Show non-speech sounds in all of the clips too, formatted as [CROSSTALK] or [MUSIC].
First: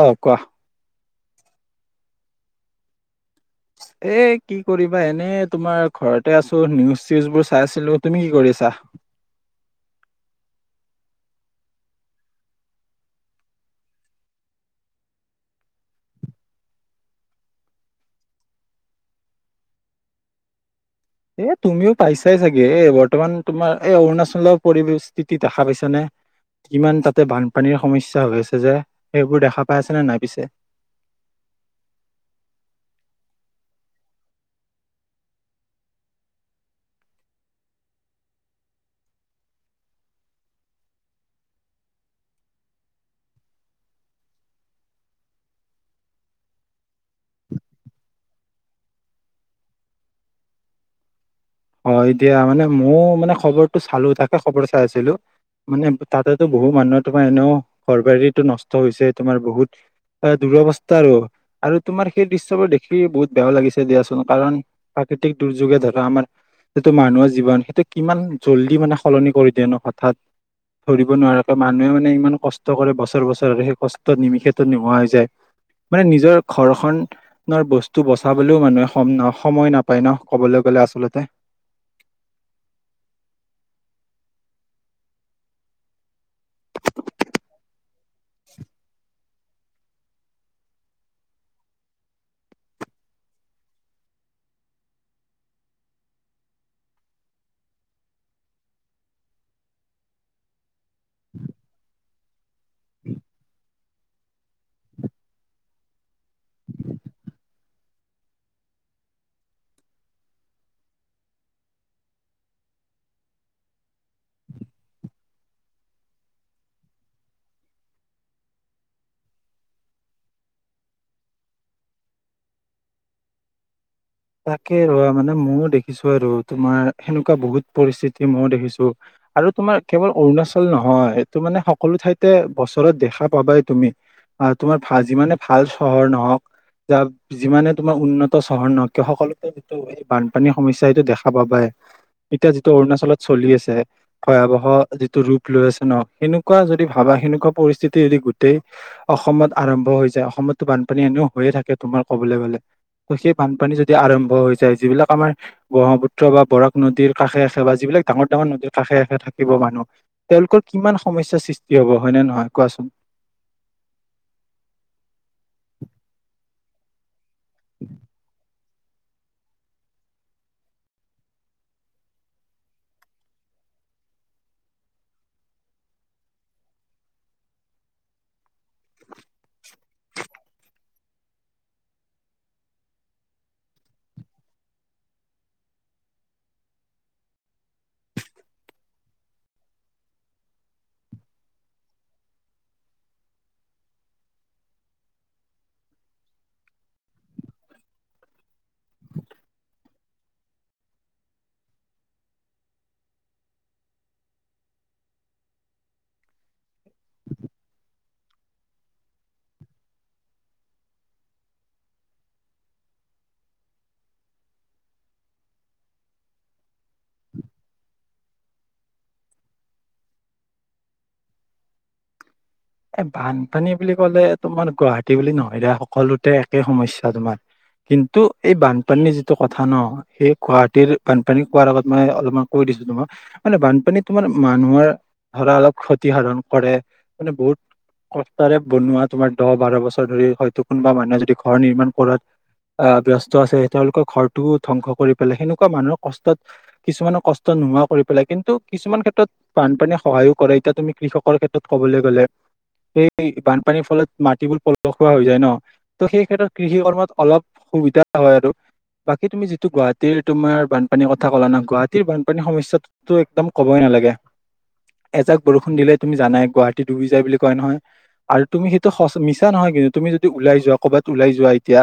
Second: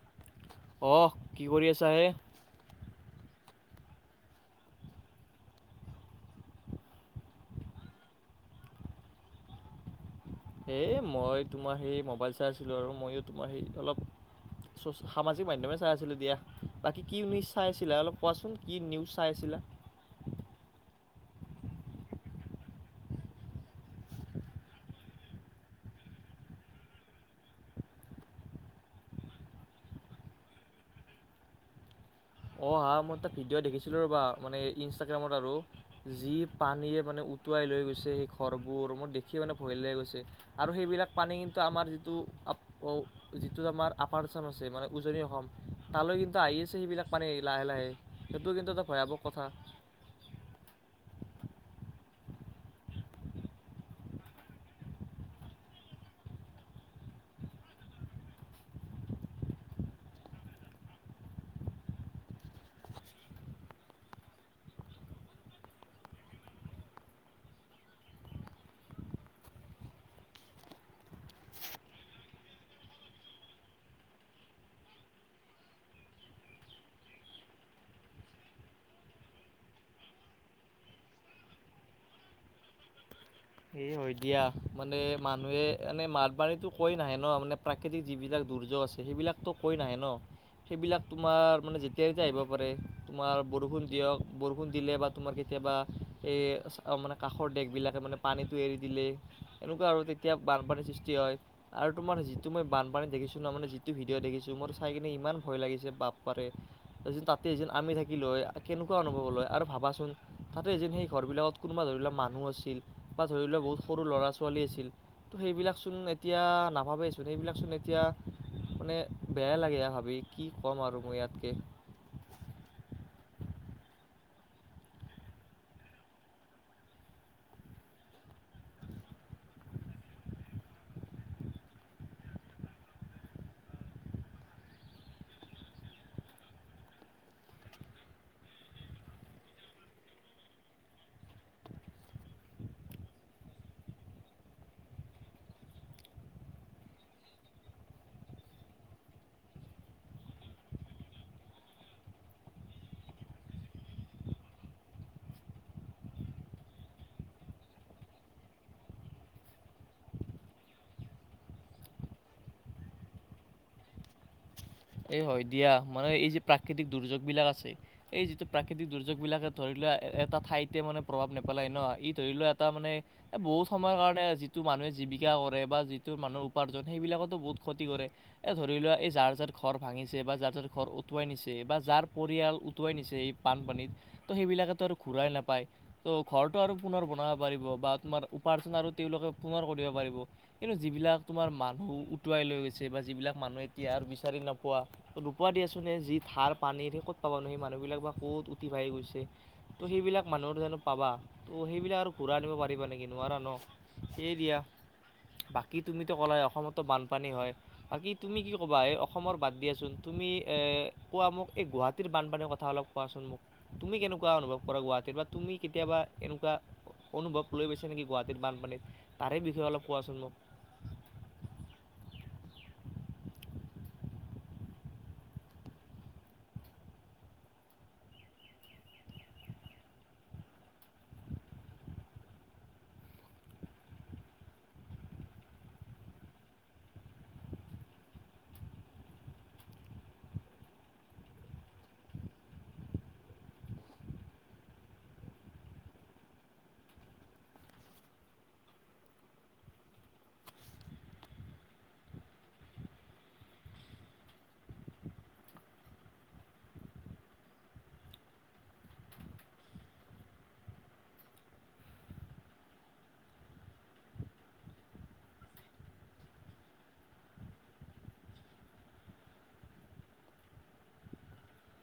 অ', কোৱা। অ', কি কৰি আছা হে? [INAUDIBLE] এ কি কৰিবা, এনেই তোমাৰ ঘৰতে আছো। নিউজ-চিউজবোৰ চাই আছিলো। তুমি কি কৰি আছা? [INAUDIBLE] এই মই তোমাৰ সেই মোবাইল চাই আছিলোঁ আৰু। ময়ো তোমাৰ সেই অলপ চছ-সামাজিক মাধ্যমে চাই আছিলো দিয়া। বাকী কি নিউজ চাই আছিলা? অলপ কোৱাচোন, কি নিউজ চাই আছিল লা। [INAUDIBLE] এ তুমিও পাইছাই চাগে। এ বৰ্তমান তোমাৰ এই অৰুণাচলৰ পৰিৱেশস্থিতি দেখা পাইছানে? কিমান তাতে বানপানীৰ সমস্যা হৈ আছে যে। সেইবোৰ দেখা পাই আছানে নাই পিছে? [INAUDIBLE] অহা মোৰ তাত ভিডিঅ' দেখিছিলো ৰ'বা, মানে এই ইনষ্টাগ্ৰামত আৰু। যি পানীয়ে মানে উটুৱাই লৈ গৈছে সেই ঘৰবোৰ। মোৰ দেখি মানে ভয় লাগি গৈছে, আৰু সেইবিলাক পানী কিন্তু আমাৰ যিটো অ', যিটোত আমাৰ আপাৰ আচাম আছে মানে উজনি অসম তালৈ কিন্তু আহি আছে সেইবিলাক পানী। লাহে লাহে সেইটো কিন্তু এটা ভয়াৱক কথা। হয় দিয়া মানে মোৰ মানে খবৰটো চালো থাকে খবৰ চাই আছিলোঁ। মানে তাতেতো বহু মানুহ তোমাৰ এনেও ঘৰ বাৰী নষ্ট হৈছে তোমাৰ বহুত। দুৰৱস্থাৰো আৰু তোমাৰ সেই দৃশ্যবোৰ দেখি বহুত বেয়া লাগিছে দিয়াচোন কাৰণ প্ৰাকৃতি দুৰ্যোগে ধৰা আমাৰ সেইটো মানুহৰ জীৱন সেইটো কিমান জল্দি মানে সলনি কৰি দিয়ে ন হঠাৎ। ধৰিব নোৱাৰাকৈ মানুহে মানে ইমান কষ্ট কৰে বছৰ বছৰেৰে সেই কষ্ট নিমিষত নোহোৱা হৈ যায়। মানে নিজৰ ঘৰখন বস্তু বচাবলৈও মানুহে ন সময় নাপায় ন ক'বলৈ গ'লে আচলতে। ত [INAUDIBLE] এই হয় দিয়া মানে মানুহে এনে মাত পানীতো কৈ নাহে ন মানে প্ৰাকৃতিক যিবিলাক দুৰ্যোগ আছে সেইবিলাকতো কৈ নাহে ন। সেইবিলাক তোমাৰ মানে যেতিয়াই যেতিয়া আহিব পাৰে তোমাৰ বৰষুণ দিয়ক বৰষুণ দিলে বা তোমাৰ তি কেতিয়াবা এই মানে কাষৰ দেশবিলাকে মানে পানীটো এৰি দিলে এনেকুৱা আৰু তেতিয়া বানপানীৰ সৃষ্টি হয় আৰু তোমাৰ মই বানপানী দেখছো ন মান ভিডিঅ' দেখিছো মোৰ চাই কিনে ইমান ভয় লাগিছে বাপ পাৰে তাতে এিন আমি থাকিল হয় কেনেকু অনুভৱ লয় আৰু ভাবাচোন তাতে যেন সেই ঘৰবিলাকত কোনোবা ধৰি ললা মানুহ আছিল। বা ধৰি লোৱা বহুত সৰু ল'ৰা ছোৱালী আছিল ত' সেইবিলাক চোন এতিয়া নাভাবাবেচোন সেইবিলাচোন এতিয়া মানে বেয়া লাগে ভাবি কি ক'ম আৰু মই ইয়াতকৈ। [INAUDIBLE] তাকে ৰোৱা মানে মইও দেখিছো আৰু তোমাৰ সেনেকুৱা বহুত পৰিস্থিতি মই দেখিছো। আৰু তোমাৰ কেৱল অৰুণাচল নহয় এইটো মানে সকলো ঠাইতে বছৰত দেখা পাবাই তুমি। আহ তোমাৰ ভাল যিমানে ভাল চহৰ নহওক বা যিমানে তোমাৰ উন্নত চহৰ নহওক। কে সকলতো যিটো এই বানপানীৰ সমস্যা এটো দেখা পাবায়ে এতিয়া যিটো অৰুণাচলত চলি আছে, ভয়াৱহ যিটো ৰূপ লৈ আছে ন' সেনকুৱা যদি ভাবা বা সনেকুৱা পৰিস্থিতি যদি গোটই অসমত আৰম্ভ হৈ যায়, অসমতো বানপানী এনেও হৈয়ে থাকে তোমাৰ ক'বলে গ'লে ত সেই বানপানী যদি আৰম্ভ হৈ যায়, যিবিলাক আমাৰ ব্ৰহ্মপুত্ৰ বা বৰাক নদীৰ কাষে আছে বা যিবিলাক ডাঙৰ ডাঙৰ নদীৰ কাষ কাষে কাষে থাকিব মানুহ। তেওঁলোকৰ কিমান সমস্যাৰ সৃষ্টি হব হয়নে নহয় কোৱাচোন? [INAUDIBLE] এই হয় দিয়া মানে এই যে প্ৰাকৃতিক দুৰ্যোগ বিলাক আছে। এই যিটো প্ৰাকৃতিক দুৰ্যোগ বিলাকে ধৰি লোৱা এটা ঠাইতে মানে প্ৰভাৱ নেপেলাই ন' ই ধৰি লোৱা এটা মানে বহুত সময়ৰ কাৰণে যিটো মানুহে জীৱিকা কৰে বা যিটো মানুহৰ উপাৰ্জন সেইবিলাকটো বহুত ক্ষতি কৰে। এ ধৰি লোৱা, এই যাৰ য'ত ভাঙিছে বা যাৰ য'ৰ ঘৰ উটুৱাই নিছে বা যাৰ পৰিয়াল উটুৱাই নিছে এই বানপানীত ত সেইবিলাকে ত আৰু ঘূৰাই নাপায় ত' ঘৰটো আৰু পুণৰ বনাব পাৰিব বা তোমাৰ উপাৰ্জন তেওঁলোকে পুণৰ কৰিব পাৰিব কিন্তু যিবিলাক তোমাৰ মানুহ উটুৱাই লৈ গৈছে বা যিবিলাক মানুহে এতিয়া বিচাৰি নোপোৱা নোপোৱা দিয়া চোন এই যি ধাৰ পানী সেই ক'ত পাব নো সেই মানুহবিলাক বা কত উটি ভাহি গৈছে ত' সেইবিলাক মানুহৰ জানো পাবা ত' সেইবিলাক আৰু ঘূৰাই আনিব পাৰিবা নেকি নোৱাৰা ন এই দিয়া। বাকী তুমিতো ক'লাই অসমতো বানপানী হয়, বাকী তুমি কি ক'বা এই অসমৰ বাদ দিয়াচোন তুমি এ কোৱা মোক এই গুৱাহাটীৰ বানপানীৰ কথা অলপ কোৱাচোন মোক। তুমি কেনে এনেকুৱা অনুভৱ কৰা গুৱাহাটীত বা তুমি কেতিয়াবা এনেকুৱা অনুভৱ লৈ গাইছা নেকি গুৱাহাটীৰ বানপানীত তাৰে বিষয়ে অলপ কোৱাচোন মোক [INAUDIBLE] এ বানপানী বুলি ক'লে তোমাৰ গুৱাহাটী বুলি নহয় দে সকলোতে একে সমস্যা তোমাৰ কিন্তু এই বানপানীৰ যিটো কথা ন' সেই গুৱাহাটীৰ বানপানী কোৱাৰ আগত মানে অলপমান কৈ তোমাৰ মানে বানপানীত তোমাৰ মানুহৰ ধৰা অলপ ক্ষতি সাধন কৰে মানে বহুত। কষ্টৰে বনোৱা, তোমাৰ দহ বাৰ বছৰ ধৰি, হয়তো কোনোবা মানুহে যদি ঘৰ নিৰ্মাণ কৰাত আহ ব্যস্ত আছে, তেওঁলোকৰ ঘৰটোও ধ্বংস কৰি পেলাই, সেনেকুৱা মানুহৰ কষ্টত, কিছুমানৰ কষ্ট নোহোৱা কৰি পেলাই, কিন্তু কিছুমান ক্ষেত্ৰত বানপানীয়ে সহায়ো কৰে, এতিয়া তুমি কৃষকৰ ক্ষেত্ৰত কবলৈ গ'লে সেই বানপানীৰ ফলত মাটিবোৰ পলসুৱা হৈ যায় ন, ত' সেই ক্ষেত্ৰত কৃষিকৰ্মত অলপ সুবিধা হয় আৰু বাকী তুমি যিটো গুৱাহাটীৰ তোমাৰ বানপানীৰ কথা ক'লা ন, গুৱাহাটীৰ বানপানীৰ সমস্যাটোততো একদম ক'বই ন নেলাগে, এজাক বৰষুণ দিলে তুমি জানাই, গুৱাহাটী ডুবি যায় বুলি। কয় নহয়, আৰু তুমি সেইটো সচ মিছা নহয় কিন্তু, তুমি যদি ওলাই যোৱা ক'বাত ওলাই যোৱা এতিয়া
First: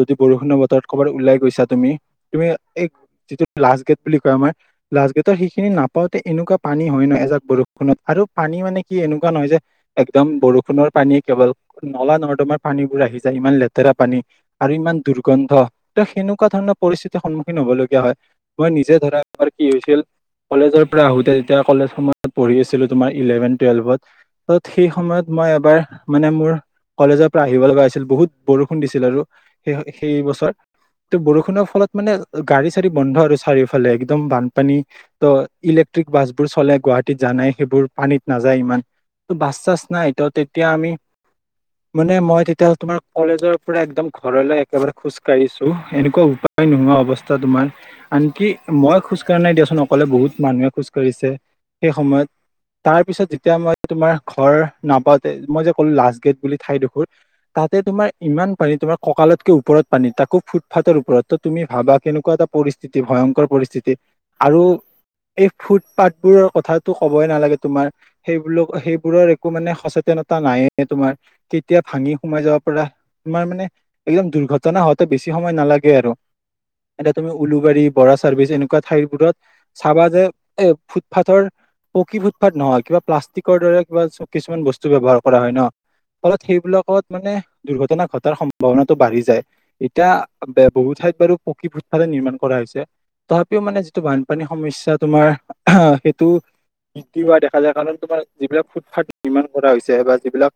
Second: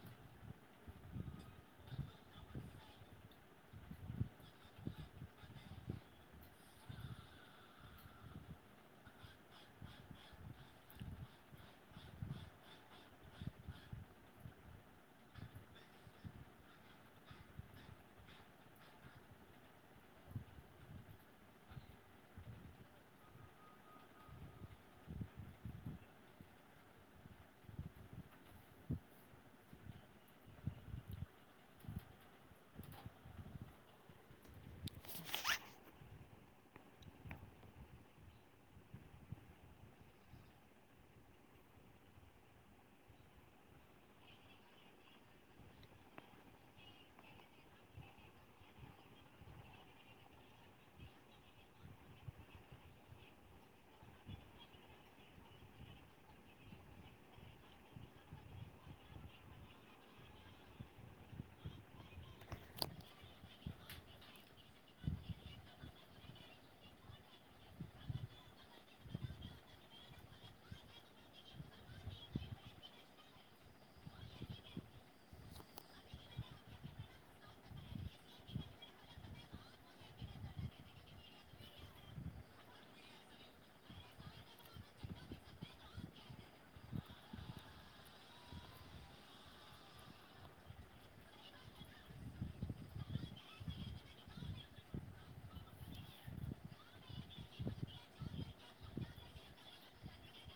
যদি বৰষুণত বতৰত ক'বাত উলাই গৈছা তুমি, তুমি এ যিটো লাষ্ট গেট বুলি কয় আমাৰ লাষ্ট গেটত সেইখিনি নাপাওঁতে, এনেকুৱা পানী হয় ন এজাক বৰষুণত আৰু পানী মানে কি এনেকুৱা নহয় যে একদম বৰষুণৰ পানী কেৱল, নলা নৰ্দমাৰ পানীবোৰ আহি যায়, ইমান লেতেৰা পানী আৰু ইমান দুৰ্গন্ধ, ত' সেনেকুৱা ধৰণৰ পৰিস্থিতিৰ সন্মুখীন হবলগীয়া হয়, মই নিজে ধৰা আমাৰ কি হৈছিল কলেজৰ পৰা আহোতে যেতিয়া কলেজ সময়ত পঢ়ি আছিলো, তোমাৰ ইলেভেন টুৱেলভত সেই সময়ত মই এবাৰ, মানে মোৰ কলেজৰ পৰা আহিব লগা হৈছিল, বহুত বৰষুণ দিছিল আৰু সেহ-সেই বছৰ ত' বৰষুণৰ ফলত মানে, গাড়ী চাঢ়ি বন্ধ আৰু চাৰিওফালে, এক্দম বানপানী ত' ইলেক ট্ৰিক বাছবোৰ চলে গুৱাহাটীত, জানাই সেইবোৰ, পানীত নাযায় ইমান বাছ চাছ নাই, ত' তেতিয়া আমি মানে মই তেতিয়াহলে, তোমাৰ কলেজৰ পৰা একদম ঘৰলৈ একেবাৰে খোজকাঢ়িছো, এনেকুৱা উ পায় নোহোৱা অৱস্থা তোমাৰ, আনকি মই খোজকঢ়া নাই দিয়াচোন অকলে, বহুত মানুহে খোজকাঢ়িছে। সেই সময়ত, তাৰ পিছত যেতিয়া আমাৰ তোমাৰ ঘৰ নাপাওঁতে, মই যে ক'লো লাষ্ট গেট বুলি ঠাইডোখুৰ তাতে তোমাৰ ইমান পানী তোমাৰ কঁকালতকে ওপৰত পানী, তাকো ফুটফাঠৰ ওপৰত, ত' তুমি ভাবা কেনেকুৱা এটা পৰিস্থিতি, ভয়ংকৰ পৰিস্থ থিতি, আৰু এই ফুট পাটবোৰৰ কথাটো ক'বই নালাগে তোমাৰ, সেইবোলো সেইবোৰৰ একো মানে সচেতনতা নাই তোমাৰ, কেতিয়া ভাঙি সোমাই যাব পৰা, তোমাৰ মানে একদম দুৰ্ঘটনা হওঁতে বেছি সময় নালাগে আৰু। এতিয়া তুমি উলুবাৰী, বৰা চাৰ্ভিচ, এনেকুৱা ঠাইবোৰত চাবা যে, এ ফুটপাটৰ পকী ফুটফাট নহয়, কিবা প্লাষ্টিকৰ দৰে, কিবা কিছুমান বস্তু ব্যৱহাৰ কৰা হয় ন। ফলত সেইবিলাকত মানে, দুৰ্ঘটনা ঘটাৰ সম্ভাৱনাটো বাঢ়ি যায়, এতিয়া বহুত ঠাইত বাৰু পকী ফুটফাটে নিৰ্মাণ কৰা হৈছে। তথাপিও মানে যিটো বানপানীৰ সমস্যয়া তোমাৰ, আহ সেইটো বৃদ্ধি হোৱা দেখা যায়, কাৰণ তোমাৰ যিবিলাক ফুটফাট নিৰ্মাণ কৰা হৈছে, বা যিবিলাক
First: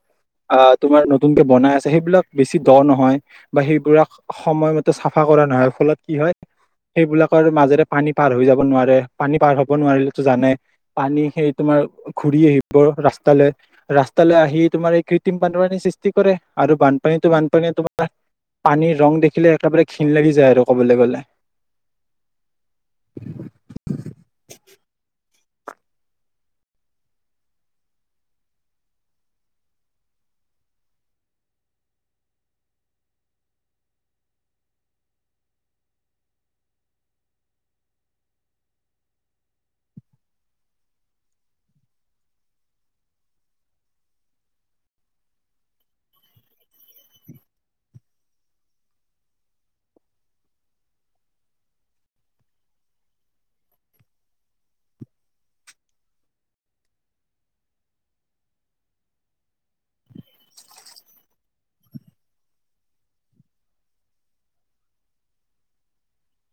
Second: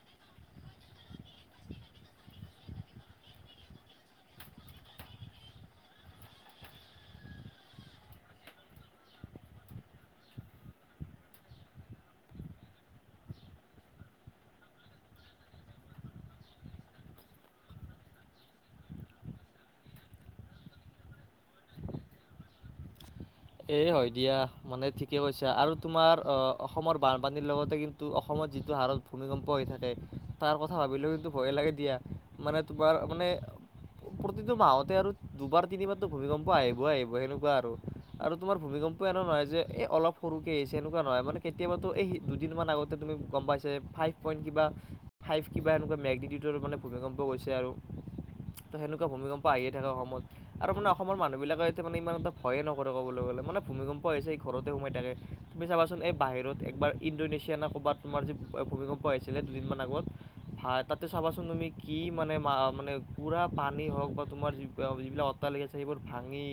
অ', তোমাৰ নতুনকে বনাই আছে, সেইবিলাক বেছি দ নহয়, বা সেইবোৰক সময়মতে চাফা ক কৰা নহয়, ফলত কি হয় সেইবিলাকৰ মাজেৰে পানী পাৰ হৈ যাব নোৱাৰে, পানী পাৰ হব নোৱাৰিলেতো জানাই, পানী সেই তোমাৰ ঘুৰি আহি ব, ৰাস্তালে, ৰাস্তালে আহি, তোমাৰ এই কৃত্ৰিম বানপানী সৃষ্টি কৰে, আৰু বানপানীতো বানপানী তোমাৰ পানীৰ ৰং দেখিলে একেবাৰে ঘীণ লাগি যায় আৰু কবলৈ গ'লে। [UNINTELLIGIBLE] এ হয় দিয়া, মানে ঠিকে কৈছা আৰু তোমাৰ, অ, অসমৰ বানপানীৰ লগতে কিন্তু অসমৰ যিটো হাৰত ভূমিকম্প হৈ থাকে, তাৰ কথা ভাবিলেও কিন্তু ভয় লাগে দিয়া, মানে তোমাৰ মানে [UNINTELLIGIBLE] প্ৰতিটো মাহতে আৰু দুবাৰ তিনিবাৰতো ভূমিকম্প আহিবই আহিব সেনেকুৱা আৰু। আৰু তোমাৰ ভূমিকম্প এনে নহয় যে এই অলপ সৰুকে আহিছে সেনেকুৱা নহয় মানে কেতিয়াবাতো এই দুদিন মান আগতে গম পাইছাই ফাইভ পইণ্ট কিবা ফাইভ কিবা এনেকুৱা মেগনিটিউটৰ মানে ভূমিকম্প গৈছে আৰু। ত' সেনেকুৱা ভূমিকম্প আহিয়ে থাকে অসমত, আৰু মানে অসমৰ মানুহ বিলাকে এতিয়া মানে ইমান এটা ভয়ে নকৰে ক'বলৈ গ'লে। মানে ভূমিকম্প হৈছে এই ঘৰতে সোমাই থাকে, তুমি চাবাচোন এই বাহিৰত এবাৰ ইণ্ডোনেছিয়া ন ক'বাত তোমাৰ যে ভু এ ভূমিকম্প আহিছিলে দুদিনমান আগত হা, তাতে চাবাচোন তুমি, কি মানে মা-মানে পুৰা পানী হওক বা তোমাৰ যি-যিবিলাক অট্ট সেইবোৰ ভাঙি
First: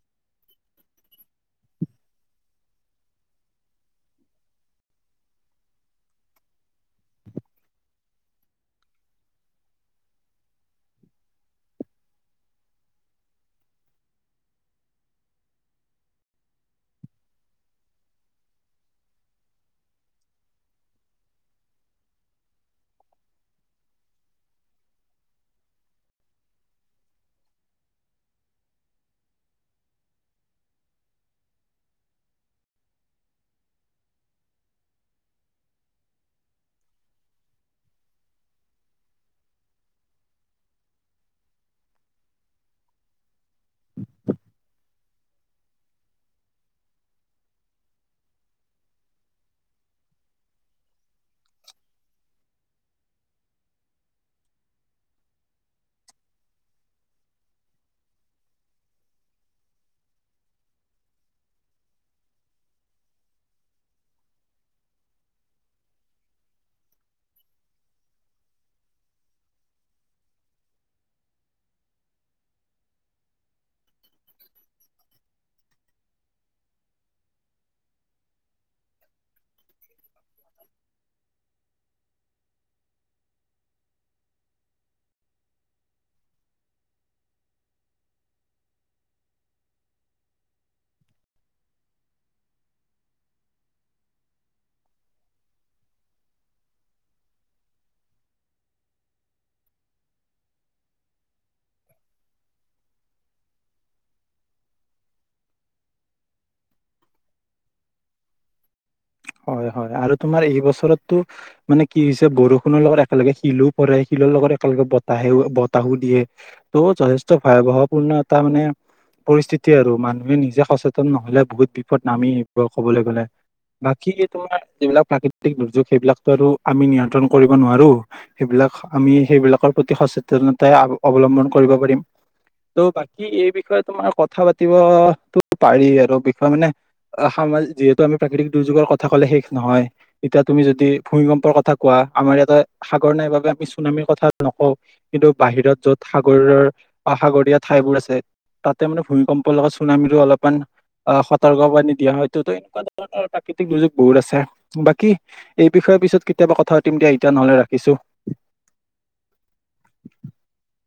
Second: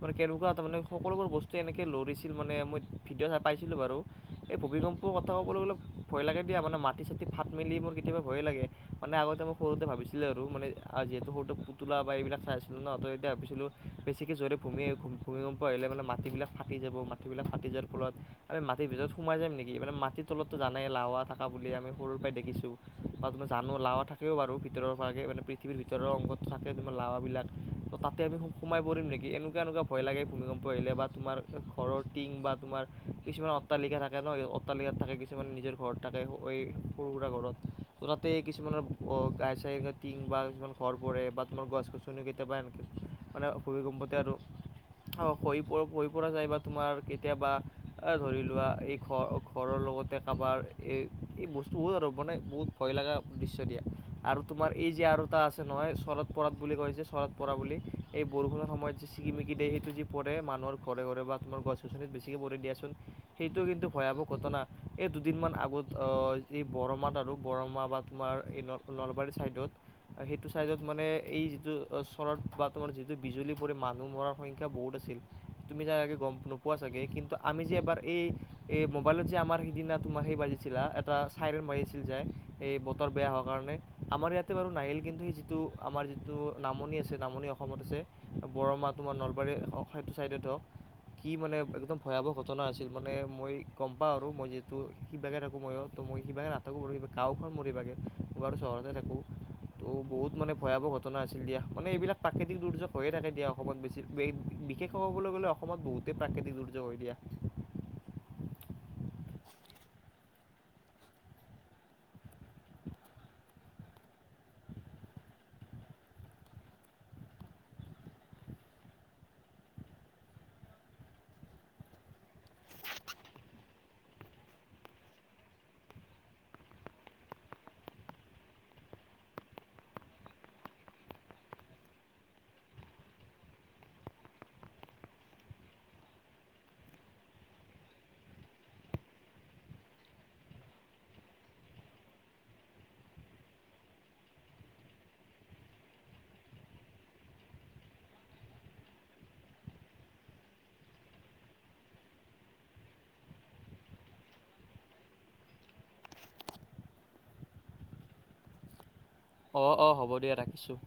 ম কেনেকুৱা মানে সকলোবোৰ বস্তু এনেকে লৰিছিল মানে মই ভিডিঅ' চটা পাইছিলো বাৰু স এই ভূমিকম্পৰ কথা ক'ব অলপ ভয় লাগে দিয়া মানে মাটি চাি ফাত মেলি মোৰ কেতিয়াবা ভয় লাগে মানে আগতে মই সৰুতে ভাবিছিলো আৰু মানে যিহেতু সৰুটো পুতলা বা এইবিলাক চাই আছিলো ন ত এয়া ভাবিছিলো বেছিকৈ জোৰে ভূমি ভূমিম্প আহে মানে মাটিবিলাক ফাটি যাব মাটিবিলাক ফাটি যোৱাৰ ফলত আমি মাটিৰ ভিতৰত সোমাই যাম নেকি মানে মাটিত সলতো জানেই লাৱা থকা বুলি আমি সৰুৰ পৰাই দেখিছোঁ বাি জানো লাৱা থাকেও বাৰু ভিতৰৰ পৰা মানে পৃথিৱীৰ ভিতৰৰ অংগ থাকে ত লাৱাব বিলাক তাতে আমি সোমাই পৰিম নেক এনেকুৱা, এনেকুৱা ভয় লাগে ভূমিকম্প আহিলে বা তোমাৰ ঘৰৰ টিং বা তোমাৰ কিছুমান অট্টালিকা থাকে ন অট্টালিকা থাকে কিছুমান নিজৰ ঘৰত থাকে সৰু সুৰা ঘৰত ততে কিছুমানৰ গাই চাই গ টিং বা কিছুমান ঘৰ পৰে বা তোমাৰ গছ- গছনি কেতিয়াবা এনকে মানে কব ভূমিকম্পতে আৰু অ', খহি হৈ পৰা যায় বা তোমাৰ কেতিয়াবা এ ধৰি লোৱা এই ঘ ঘৰৰ লগতে কাৰোবাৰ এই এই বস্তুৰ আৰু মানে বহুত ভয় লগা দৃশ্য দিয়া আৰু তোমাৰ এই যে আৰু এটা আছে নহয় শৰৎ পঠ বুলি কৈছে শৰৎ প বুলি এই বৰষুণৰ সময়ত যে ছিকিমিকি দেহিল যি পৰে মানুহৰ ঘৰে, ঘৰে বা তোমাৰ গছ গছনিত বেছিকে পৰি দিয়াচোন সেইটো কিন্তু ভয়াৱক ঘটনা এই দুদিনমান আগত এই বৰমাত আৰু বৰমা বা তোমাৰ এই নলবাৰী চাইডত সেইটো চাইডত মানে এই যিটো চৰত বা তোমাৰ যিটো বিজুলী পৰি মানুহ মৰাৰ সংখ্যা শিক্ষা বহুত আছিল তুমি চাগে গম নোপোৱা চাগে কিন্তু আমি যে এবাৰ এই মোবাইলত যে আমাৰ সিদিনা তোমাৰ সেই বাজিছিলা এটা চাইৰেণ বাজিছিল য এই বতৰ বেয়া হোৱা কাৰণে আমাৰ ইয়াতে বাৰু নাহিল কিন্তু স যিটো আমাৰ যিটো নামনি নামনি অসমত আছে বৰমা তোমাৰ নলবাৰী সেইটো চাইডত হওক কি মানে একদম ভয়াৱহ ঘটনা আছিল মানে মই গম পাওঁ আৰু মই যিহেতু কি বাকে থাকো মই মই সিবাগে নাটকো কাৰোবা গাঁওখন মোৰ সিবাগে ম বাৰু চহৰতে থাকো। ত' বহুত মানে ভয়াৱহ ঘটনা আছিল দিয়া মানে এইবিলাক প্ৰাকৃতিক দুৰ্যোগ হৈয়ে থাকে দিয়া অসমত বেছি বিশেষক ক'বলৈ গলে অসমত বহুতেই প্ৰাকৃতিক দুৰ্যোগ হৈ দিয়া। [UNINTELLIGIBLE] হয়, হয় আৰু তোমাৰ এই বছৰতটো মানে কি হৈছে বৰষুণৰ লগত একেলগে শিলো পৰে শিল বিৰ লগত একেলগে বতাহে বতাহো দিয়ে ত' যথেষ্ট ভয়াৱহপূৰ্ণ এটা মানে পৰিস্থিতি আৰু মানুহে নিজে সচেতন নহলে বহুত বিপদ নামি আহিব কবলৈ গলে বাকী তোমাৰ যিবিলাক প্ৰাকৃতিক দুৰ্যোগ সেইবিলাকতো আৰু আমি নিয়ন্ত্ৰণ কৰিব নোৱাৰো সেইবিলাক আমি সেইবিলাকৰ প্ৰতি সচেতনতাই অৱলম্বন কৰিব পাৰিম। ত' বাকী এই বিষয়ে তোমাৰ কথা পাতিবতো পাৰি আৰু বিষয়ে মানে যিহেতু আমি প্ৰাকৃতিক দুৰ্যোগৰ কথা কলে শেষ নহয় এতিয়া তুমি যদি ভূমিকম্পৰ কথা কোৱা আমাৰ ইয়াতে সাগৰ নাইব আমি চুনামীৰ কথা নকওঁ কিন্তু বাহিৰত য'ত সাগৰৰ অ সাগৰীয়া ঠাইবোৰ আছে তাতে মানে ভূমিকম্প লগা চুনামীৰো অলপমানান সতৰ্ক বানি দিয়া হয় তটো ত এনেকুৱা ধৰণৰ প্ৰাকৃতিক দুৰ্যোগ বহুত আছে বাকী এই বিষয়ে পিছত কেতিয়াবা কথা পাতিম দিয়া এতিয়া নহলে ৰাখিছো [INAUDIBLE] অ', অ', হ'ব দিয়া ৰাখিছোঁ।